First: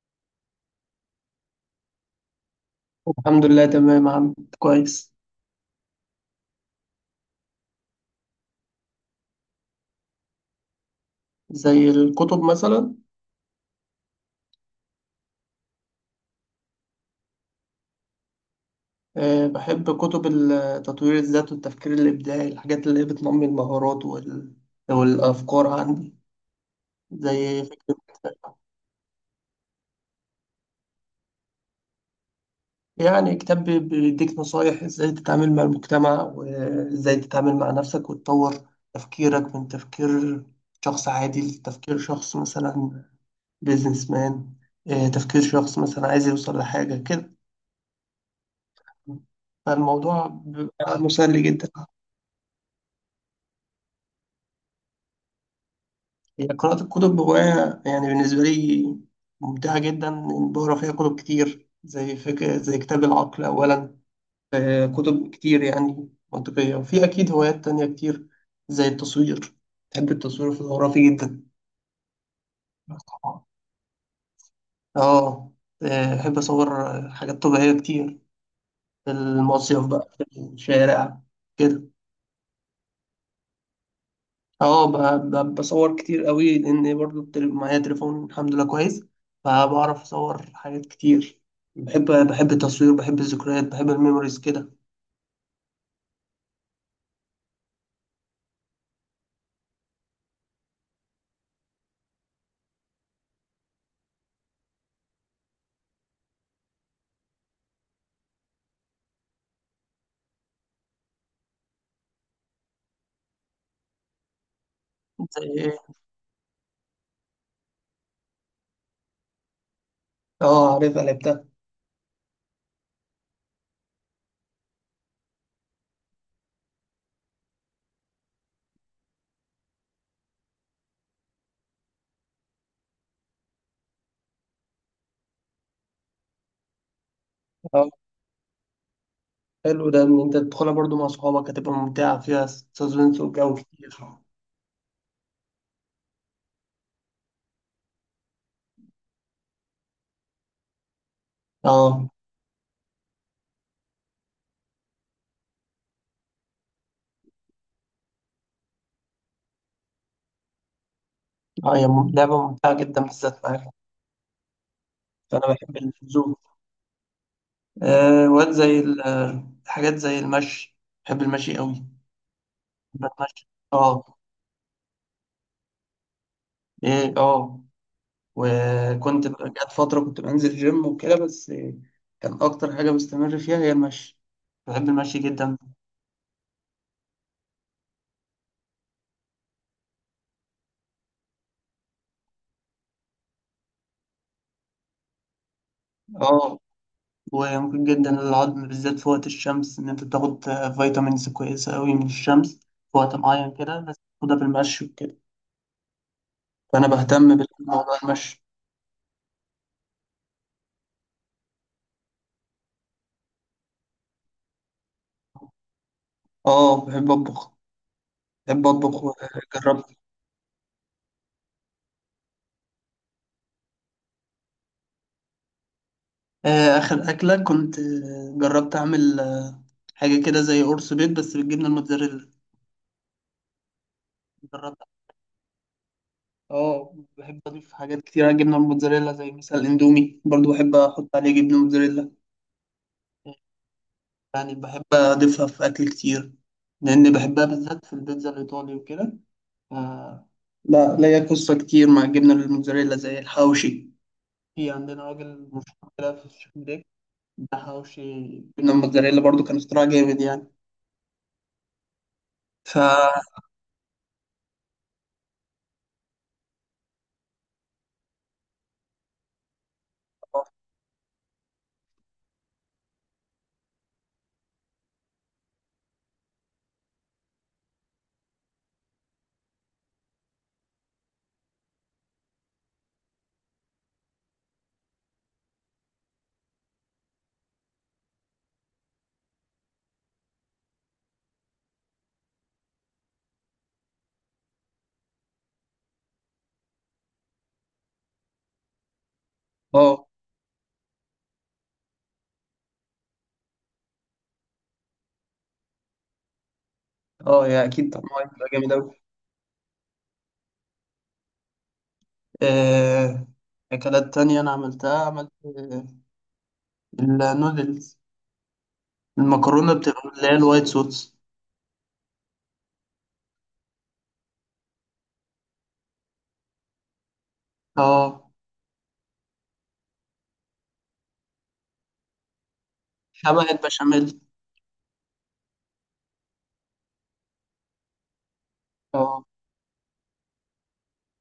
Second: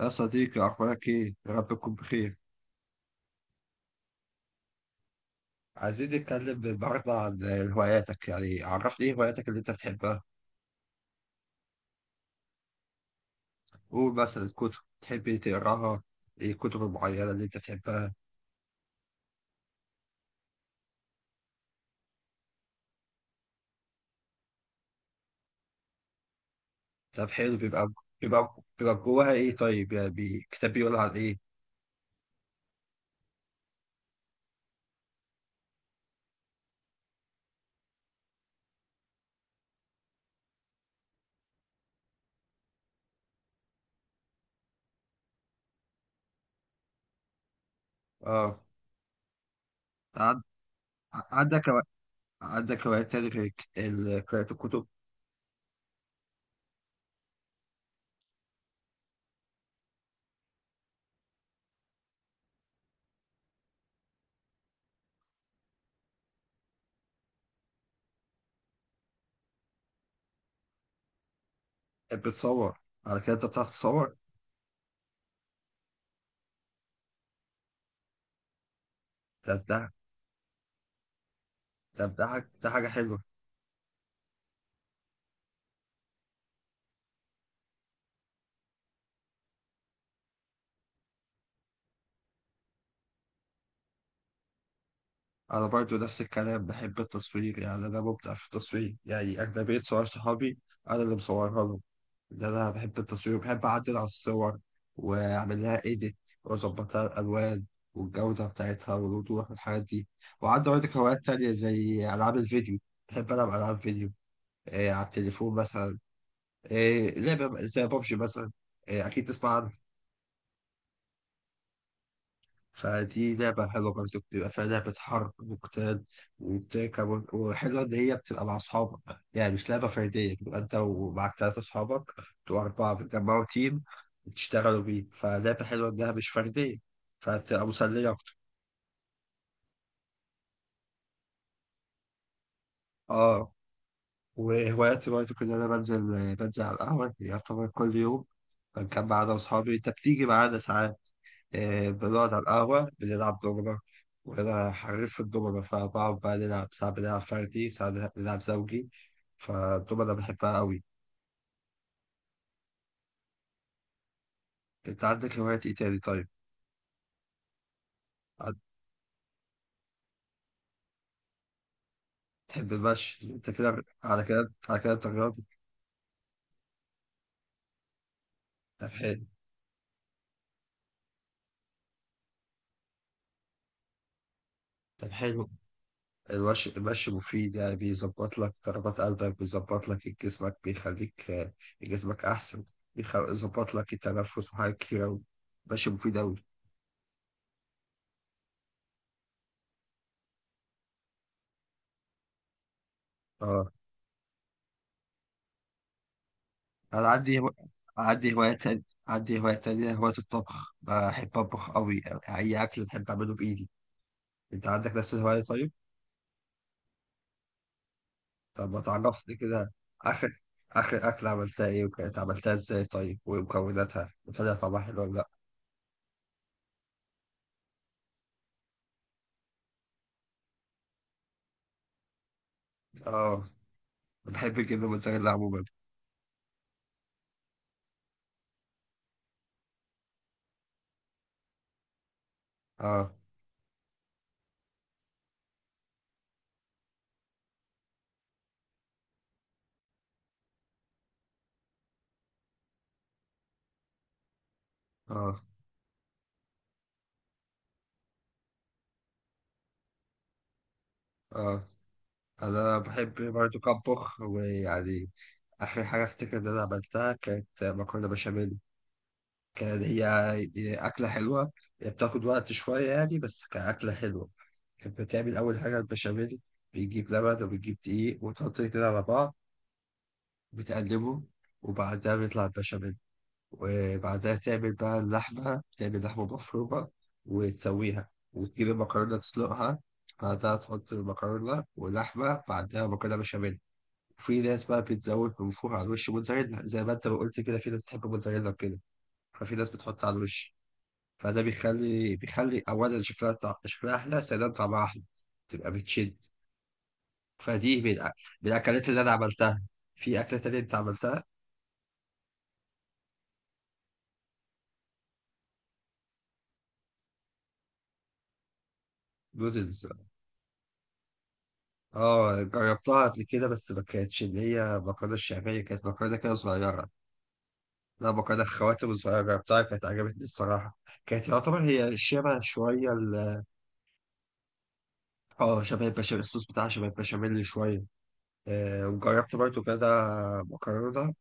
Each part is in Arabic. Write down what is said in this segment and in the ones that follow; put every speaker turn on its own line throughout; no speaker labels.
يا صديقي أخبارك إيه؟ يا رب تكون بخير،
الحمد لله تمام عم كويس.
عايزين نتكلم النهاردة عن هواياتك، يعني عرفني إيه هواياتك اللي أنت بتحبها،
زي الكتب مثلا.
قول مثلا الكتب، تحب تقراها، إيه الكتب المعينة اللي أنت بتحبها،
أه، بحب كتب تطوير الذات والتفكير الإبداعي، الحاجات اللي هي بتنمي المهارات والأفكار عندي
طب حلو
زي
بيبقى
فكرة.
بيبقى بيبقى جواها إيه طيب؟ يعني كتاب بيقول عن إيه؟
يعني كتاب بيديك نصايح إزاي تتعامل مع المجتمع وإزاي تتعامل مع نفسك وتطور تفكيرك من تفكير شخص عادي لتفكير شخص مثلا بيزنس مان. تفكير شخص مثلا عايز يوصل لحاجة كده،
آه
فالموضوع
عن-
بيبقى مسلي
عندك
جدا.
هوا- عندك هوايات تاني غير قراءة الكتب،
هي قراءة الكتب هواية يعني بالنسبة لي ممتعة جدا، إن بقرا فيها كتب كتير زي فكرة، زي كتاب العقل أولا. كتب كتير يعني منطقية، وفي أكيد هوايات تانية كتير زي التصوير. بحب التصوير الفوتوغرافي جدا.
بتصور، على كده أنت
طبعا.
بتعرف تصور؟
آه. بحب أصور حاجات طبيعية كتير في
طب
المصيف
ده
بقى في الشارع كده.
طب ده حاجة ده حاجة حلوة.
اه، بصور كتير قوي، لان برضو معايا تليفون الحمد لله كويس، فبعرف اصور حاجات كتير. بحب التصوير، بحب الذكريات، بحب الميموريز كده.
انا برضو نفس الكلام بحب التصوير، يعني انا مبدع في التصوير، يعني اغلبيه صور صحابي انا اللي مصورها لهم. انا بحب التصوير وبحب اعدل على الصور واعمل لها ايديت واظبط لها الالوان والجوده بتاعتها والوضوح والحاجات دي. وعندي برضك هوايات تانية زي العاب الفيديو، بحب العب العاب فيديو. إيه، على
زي
التليفون
ايه؟
مثلا إيه لعبه زي بابجي مثلا، إيه اكيد تسمع عنها.
اه، عارفها لعبتها.
فدي لعبة حلوة برضه، بتبقى فيها لعبة حرب وقتال وبتركب، وحلوة إن هي بتبقى مع أصحابك، يعني مش لعبة فردية، بتبقى أنت ومعك تلاتة أصحابك بتبقوا أربعة بتجمعوا تيم وتشتغلوا بيه، فلعبة حلوة إنها مش فردية، فبتبقى
اه،
مسلية أكتر.
حلو ده ان انت تدخلها برضو مع صحابك، هتبقى ممتعة فيها سسبنس
أه.
وجو كتير. اه.
وهواياتي برضه كنت أنا بنزل على القهوة يعتبر كل يوم، بنجمع أنا وأصحابي، أنت بتيجي معانا ساعات. آه،
اه،
بنقعد على القهوة بنلعب دومنة، وأنا حريف في الدومنة، فبقعد بقى نلعب ساعات، بنلعب فردي ساعات بنلعب زوجي، فالدومنة بحبها أوي.
هي لعبة ممتعة جدا بالذات معاك.
أنت عندك
فانا
هوايات إيه
بحب
تاني طيب؟
الزوم. وقت
عن-
زي حاجات زي المشي. بحب المشي قوي.
تحب المشي؟
بتمشى.
أنت كده،
اه.
على كده على كده أنت رياضي.
ايه. اه.
طب حلو.
وكنت جت فترة كنت بنزل جيم وكده، بس كان أكتر حاجة بستمر فيها هي المشي. بحب
طب
المشي
حلو.
جدا.
المشي، المشي مفيد، يعني بيظبط لك ضربات قلبك، بيظبط لك جسمك، بيخليك آه، جسمك أحسن. بيظبط لك التنفس وحاجات كتير أوي. المشي مفيد أوي.
اه، وممكن جدا للعظم بالذات في وقت الشمس إن أنت تاخد فيتامينز كويسة أوي من الشمس في وقت معين
اه.
كده، بس تاخدها بالمشي وكده، فأنا
انا
بهتم
عندي هو...
بالموضوع
عندي
المشي.
هواية تانية، هواية الطبخ، بحب أطبخ أوي، أي أكل بحب أعمله بإيدي. أنت عندك نفس الهواية طيب؟
اه، بحب أطبخ. بحب
طب ما
أطبخ
تعرفني كده،
وجربت.
آخر آخر أكلة عملتها إيه؟ وكانت عملتها إزاي طيب؟ ومكوناتها؟ وطلع طعمها حلو ولا لأ؟
آخر أكلة كنت جربت أعمل حاجة كده زي قرص بيض بس بالجبنة الموتزاريلا.
آه، بحب
جربت.
الجبنة الموتزاريلا عموما.
اه، بحب اضيف حاجات كتير على الجبنه الموتزاريلا، زي مثلا الاندومي برضو بحب احط عليه جبنه موتزاريلا.
آه.
يعني بحب اضيفها في اكل كتير، لان بحبها بالذات في البيتزا الايطالي وكده. ف- لا، ليا قصه كتير مع الجبنه الموتزاريلا زي الحواوشي. في عندنا
آه.
راجل مشهور كده في الشيخ بريك. ده حواوشي جبنه موتزاريلا برضو، كان اختراع جامد يعني.
آه،
ف
أنا
اه
بحب برضه أطبخ، ويعني آخر حاجة أفتكر إن أنا عملتها كانت مكرونة بشاميل. كان هي هي أكلة حلوة، هي بتاخد وقت شوية يعني، بس كأكلة حلوة. كانت بتعمل أول حاجة البشاميل، بيجيب لبن وبيجيب دقيق وتحط كده على بعض، بتقلبه، وبعدها بيطلع البشاميل. وبعدها تعمل بقى اللحمة، تعمل لحمة مفرومة وتسويها، وتجيب المكرونة تسلقها، بعدها تحط المكرونة ولحمة، بعدها مكرونة بشاميل. وفي ناس بقى بتزود من فوق على الوش موتزاريلا زي ما انت ما قلت كده، في ناس بتحب موتزاريلا وكده، ففي ناس بتحط
اه.
على الوش، فده بيخلي بيخلي اولا شكلها شكلها احلى، ثانيا طعمها احلى، تبقى بتشد.
يا
فدي
اكيد
من الأ-
طبعا هيبقى
من
جامد
الاكلات
اوي.
اللي انا عملتها. في اكله تانية انت عملتها،
آه، اكلات تانية انا عملتها. عملت النودلز، المكرونة
نودلز.
بتبقى اللي هي الوايت صوص.
اه، جربتها قبل كده، بس ما كانتش اللي هي مكرونه الشعبيه، كانت مكرونه كده صغيره، لا
اه،
مكرونه خواتم صغيره، جربتها كانت عجبتني الصراحه. كانت يعتبر هي شبه شويه
شبه البشاميل.
اه شبه البشاميل، الصوص بتاعها شبه البشاميل شويه. آه،
اه.
وجربت برضو كده مكرونه،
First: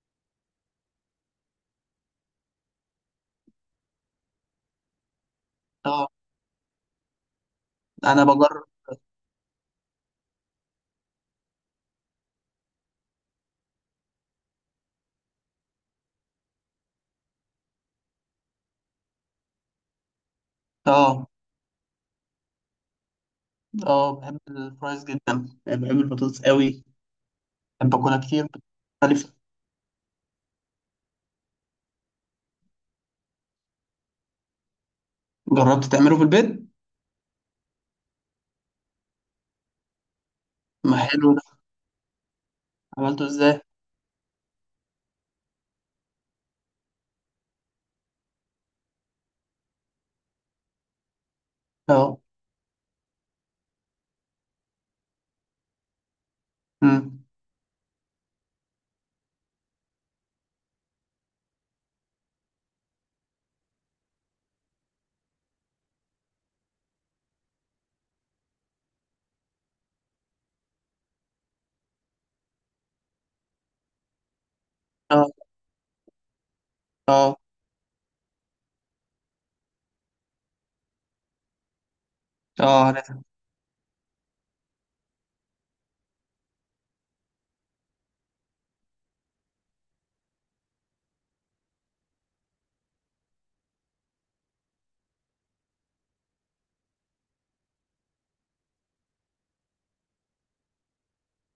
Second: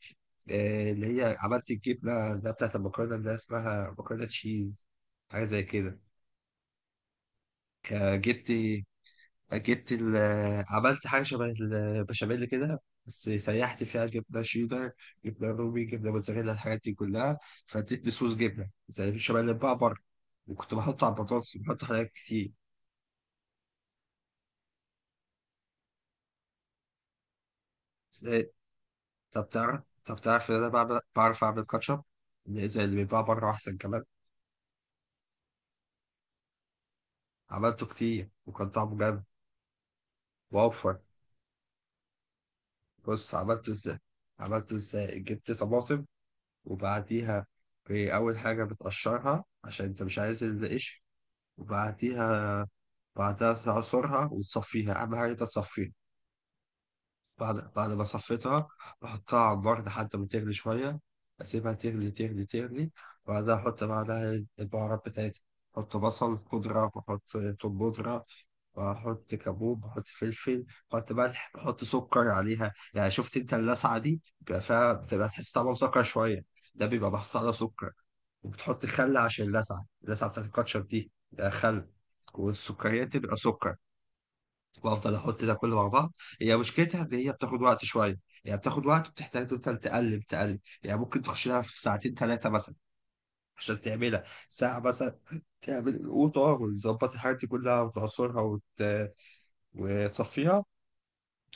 آه، اللي هي عملت الجبنة اللي هي بتاعت المكرونة اللي هي اسمها مكرونة تشيز، حاجة زي كده.
اه،
ك-
انا
جبت
بجرب.
جبت عملت حاجة شبه البشاميل كده، بس سيحت فيها جبنة شيدر، جبنة رومي، جبنة موتزاريلا، الحاجات دي كلها، فادتني صوص جبنة زي البشاميل اللي بقى بره. وكنت بحط على
اه.
البطاطس، بحط حاجات كتير
اه، بحب الفرايز جدا، يعني بحب البطاطس قوي، بحب اكلها
بس
كتير
إيه،
مختلفة.
طب تعرف إن أنا بعرف أعمل كاتشب اللي زي اللي بيتباع بره، أحسن كمان.
جربت تعمله في البيت؟
عملته كتير وكان طعمه جامد، وأوفر.
ما حلو ده. عملته
بص
ازاي؟
عملته ازاي، جبت طماطم، وبعديها في اول حاجه بتقشرها عشان انت مش عايز القشر،
اه.
وبعديها بعدها تعصرها وتصفيها، اهم حاجه انت تصفيها.
أمم.
بعد ما صفيتها بحطها على النار لحد ما تغلي شويه، اسيبها تغلي تغلي، وبعدها احط بعدها البهارات بتاعتي، احط بصل خضره واحط توم بودره، واحط كابوب، بحط فلفل، بحط ملح، بحط سكر عليها، يعني شفت انت اللسعه دي بيبقى فيها بتبقى
اه.
تحس طعمها مسكر شويه، ده بيبقى محطوط
اه.
عليها سكر. وبتحط خل عشان اللسعه، اللسعه بتاعت الكاتشب دي ده خل،
اه،
والسكريات
عارفها.
تبقى سكر. وافضل احط ده كله مع بعض. هي مشكلتها ان هي بتاخد وقت شويه، يعني بتاخد وقت وبتحتاج تفضل تقلب، يعني ممكن تخش لها في ساعتين ثلاثه مثلا عشان تعملها ساعه مثلا، تعمل القوطه وتظبط الحاجات دي كلها وتعصرها وتصفيها،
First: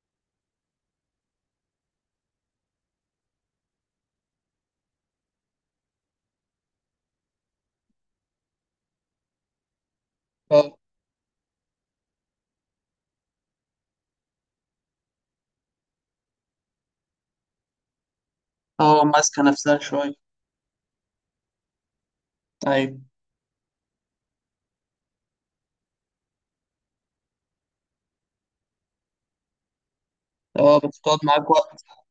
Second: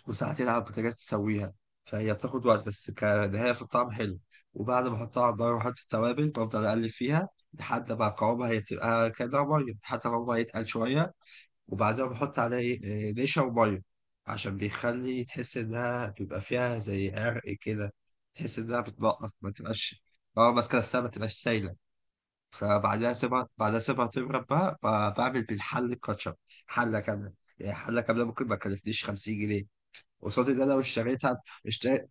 وساعتين على البوتاجاز تسويها، فهي بتاخد وقت، بس كنهاية في الطعم حلو. وبعد ما احطها على النار واحط التوابل، بفضل اقلب فيها لحد ما قوامها، هي بتبقى كأنها مية، لحد ما قوامها يتقل
اه.
شوية، وبعدها بحط عليها إيه، إيه، نشا ومية، عشان بيخلي تحس إنها بيبقى فيها زي عرق كده، تحس إنها
اه،
بتنقط
ماسكة
ما
نفسها
تبقاش.
شوية.
اه ماسكة نفسها ما تبقاش سايلة.
طيب.
فبعدها سيبها بعدها سيبها تبرد بقى، بعمل بالحل الكاتشب، حلة كاملة. يعني حلة كاملة ممكن ما تكلفنيش 50 جنيه، قصاد اللي انا لو
اه، بتقعد
اشتريتها
معاك وقت.
اشتريت،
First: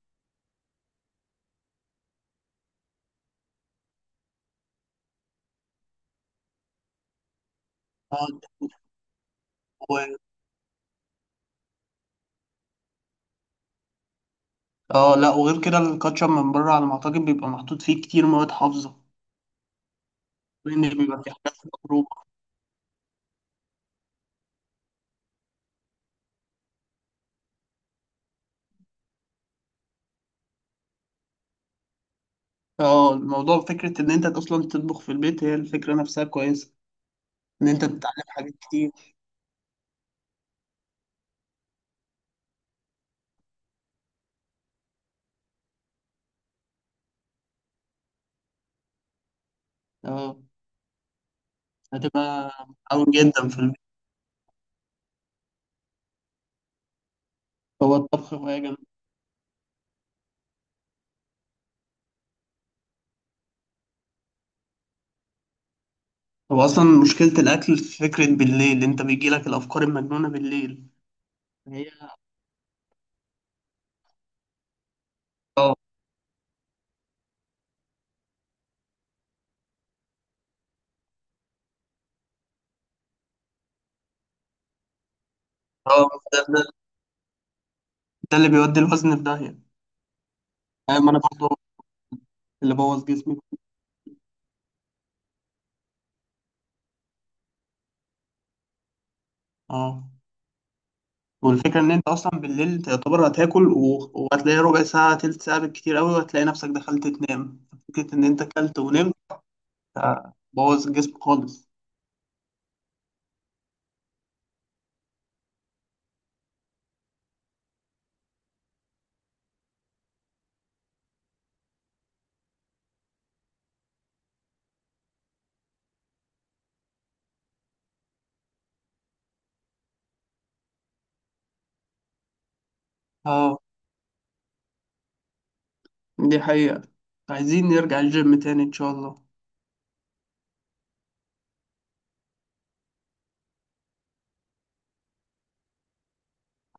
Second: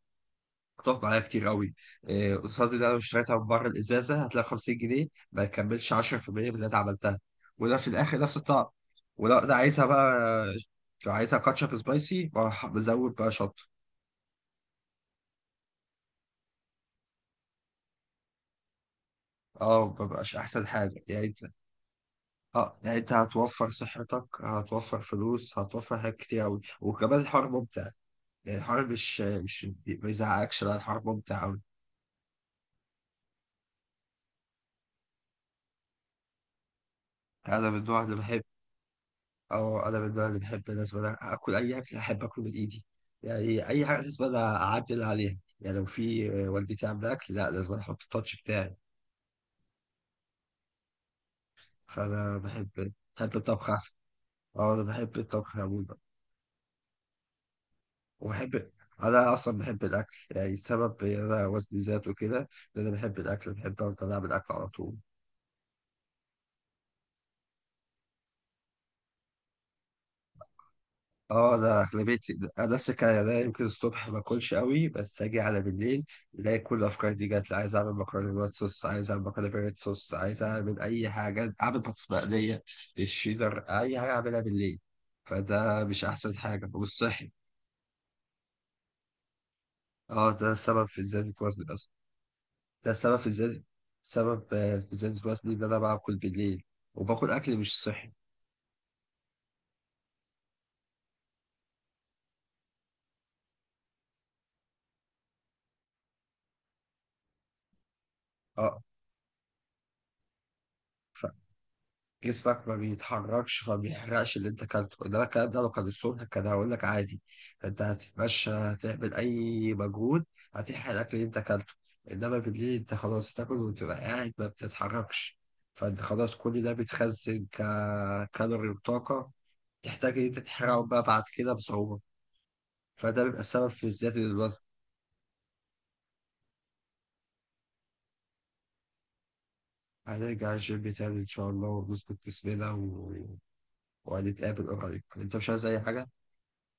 هتقف معايا كتير قوي. إيه، قصاد اللي انا لو اشتريتها من بره الازازه هتلاقي 50 جنيه ما يكملش 10% من اللي انا عملتها، وده في الاخر
اه.
نفس الطعم. ولو انا عايزها بقى،
و-
لو عايزها كاتشب سبايسي بروح بزود بقى شطه.
اه، لا وغير كده الكاتشب من بره على ما اعتقد بيبقى محطوط فيه كتير مواد حافظة،
اه مبقاش احسن
لان
حاجه
بيبقى
يعني
في
انت.
حاجات مضروبه.
اه يعني انت هتوفر صحتك، هتوفر فلوس، هتوفر حاجات كتير قوي، وكمان الحوار ممتع، يعني الحوار مش ما يزعقكش، لا الحوار ممتع قوي.
اه، الموضوع فكره ان انت اصلا تطبخ في البيت، هي الفكره نفسها كويسه، ان
انا من
انت
النوع اللي
بتتعلم
بحب
حاجات كتير.
اه انا من النوع اللي بحب لازم اكل اي اكل احب اكله من ايدي، يعني اي حاجه لازم انا اعدل عليها، يعني لو في والدتي عامله اكل، لا لازم أنا احط التاتش بتاعي.
اه.
فانا
هتبقى
بحب
متعاون
بحب
جدا في
الطبخ
البيت.
احسن. اه انا بحب الطبخ عموما.
هو الطبخ هوايه
وبحب،
جامده.
انا اصلا بحب الاكل، يعني السبب إن انا وزني زاد وكده ان انا بحب الاكل، بحب افضل اعمل اكل على طول.
هو اصلا مشكله الاكل في فكره بالليل، انت بيجي لك الافكار المجنونه بالليل.
اه ده
هي.
اغلبيتي، ده السكاية ده، يمكن الصبح ما اكلش قوي، بس اجي على
اه.
بالليل الاقي كل الافكار دي جات لي، عايز اعمل مكرونه بالوايت صوص، عايز اعمل مكرونه بالريد صوص، عايز اعمل اي حاجه، اعمل بطاطس مقليه، الشيدر، اي حاجه اعملها بالليل، فده مش
اه،
احسن حاجه، مش صحي.
ده اللي بيودي الوزن في داهيه.
اه ده سبب في
ما انا
زياده
برضه
وزني اصلا.
اللي
ده
بوظ
سبب في
جسمي.
زياده سبب آه، في زياده وزني ان انا باكل بالليل، وباكل اكل مش صحي.
اه، والفكرة إن أنت أصلا بالليل تعتبر هتاكل وهتلاقي ربع ساعة تلت ساعة بالكتير أوي، وهتلاقي نفسك دخلت تنام، فكرة إن أنت أكلت
اه،
ونمت. بوظ الجسم خالص.
جسمك ما بيتحركش، فما بيحرقش اللي انت كلته، انما الكلام ده لو كان الصبح كان هقول لك عادي، انت هتتمشى، هتعمل اي مجهود، هتحرق الاكل اللي انت كلته، انما بالليل انت خلاص تاكل وتبقى قاعد ما بتتحركش، فانت خلاص كل ده بيتخزن ككالوري وطاقة، تحتاج ان انت تحرقه بقى بعد كده بصعوبة، فده بيبقى
اه،
السبب في زيادة الوزن.
دي حقيقة. عايزين نرجع الجيم تاني إن شاء الله.
هنرجع الجيم تاني إن شاء الله، ونظبط جسمنا وهنتقابل قريب. أنت مش عايز أي حاجة؟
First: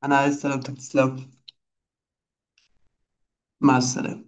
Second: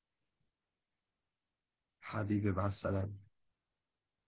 أنا عايز سلامتك تسلم.
حبيبي مع السلامة.
مع السلامة.